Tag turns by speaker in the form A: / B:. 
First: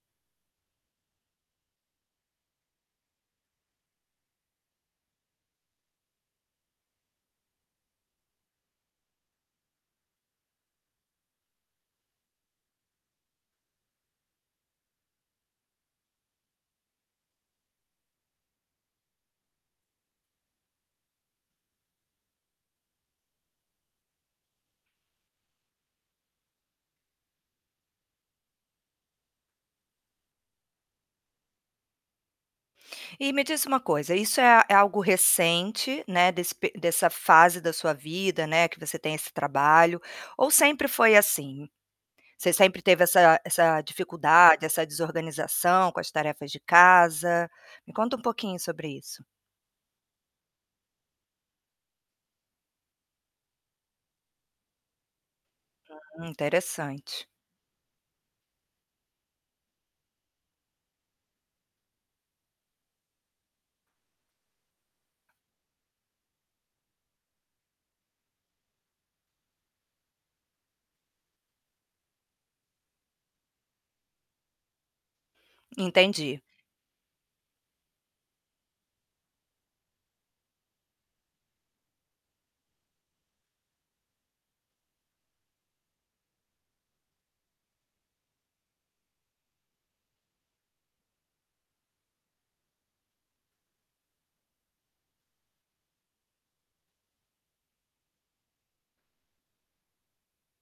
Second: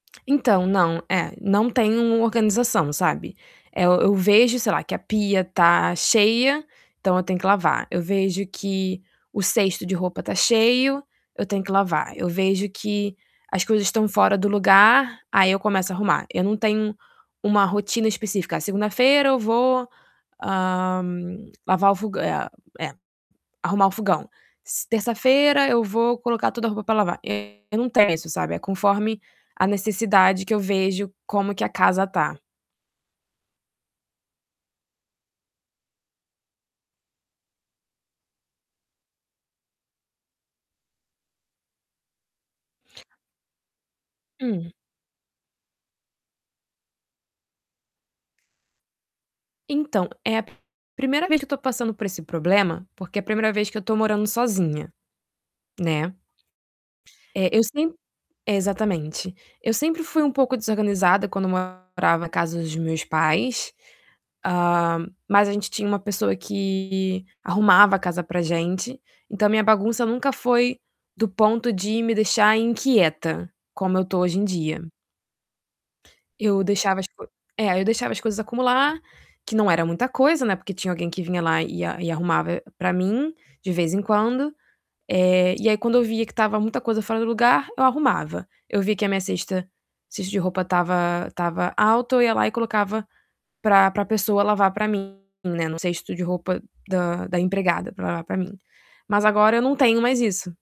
A: Então, não, eh, não tem um organização, sabe? Eh, eu vejo, sei lá, que a pia tá cheia, então eu tenho que lavar. Eu vejo que o cesto de roupa tá cheio, eu tenho que lavar. Eu vejo que as coisas tão fora do lugar, aí eu começo a arrumar. Eu não tenho uma rotina específica. Segunda-feira eu vou, hã, lavar o fog é é arrumar o fogão. Terça-feira eu vou colocar toda a roupa pra lavar. Eu não tenho isso, sabe? É conforme a necessidade que eu vejo como que a casa tá.
B: E me diz uma coisa, isso é é algo recente, né, desse pe dessa fase da sua vida, né, que você tem esse trabalho ou sempre foi assim? Você sempre teve essa essa dificuldade,
A: Hum.
B: essa desorganização com as tarefas de casa? Me conta um pouquinho sobre isso.
A: Então, é a 1ª vez que eu tô passando por esse problema, porque é a 1ª vez que eu tô morando sozinha, né?
B: Hum, interessante.
A: É, eu sem exatamente. Eu sempre fui um pouco desorganizada quando morava na casa dos meus pais, hã, mas a gente tinha uma pessoa que arrumava a casa pra gente, então minha bagunça nunca foi do ponto de me deixar inquieta, como eu tô hoje em dia.
B: Entendi.
A: Eu deixava as co é, eu deixava as coisas acumular, que não era muita coisa, né, porque tinha alguém que vinha lá e a e arrumava pra mim de vez em quando. Eh, e aí quando eu via que estava muita coisa fora do lugar, eu arrumava. Eu via que a minha cesta cesto de roupa estava estava alto, eu ia lá e colocava pra pra pessoa lavar pra mim, né, no cesto de roupa da da empregada pra lavar pra mim. Mas agora eu não tenho mais isso.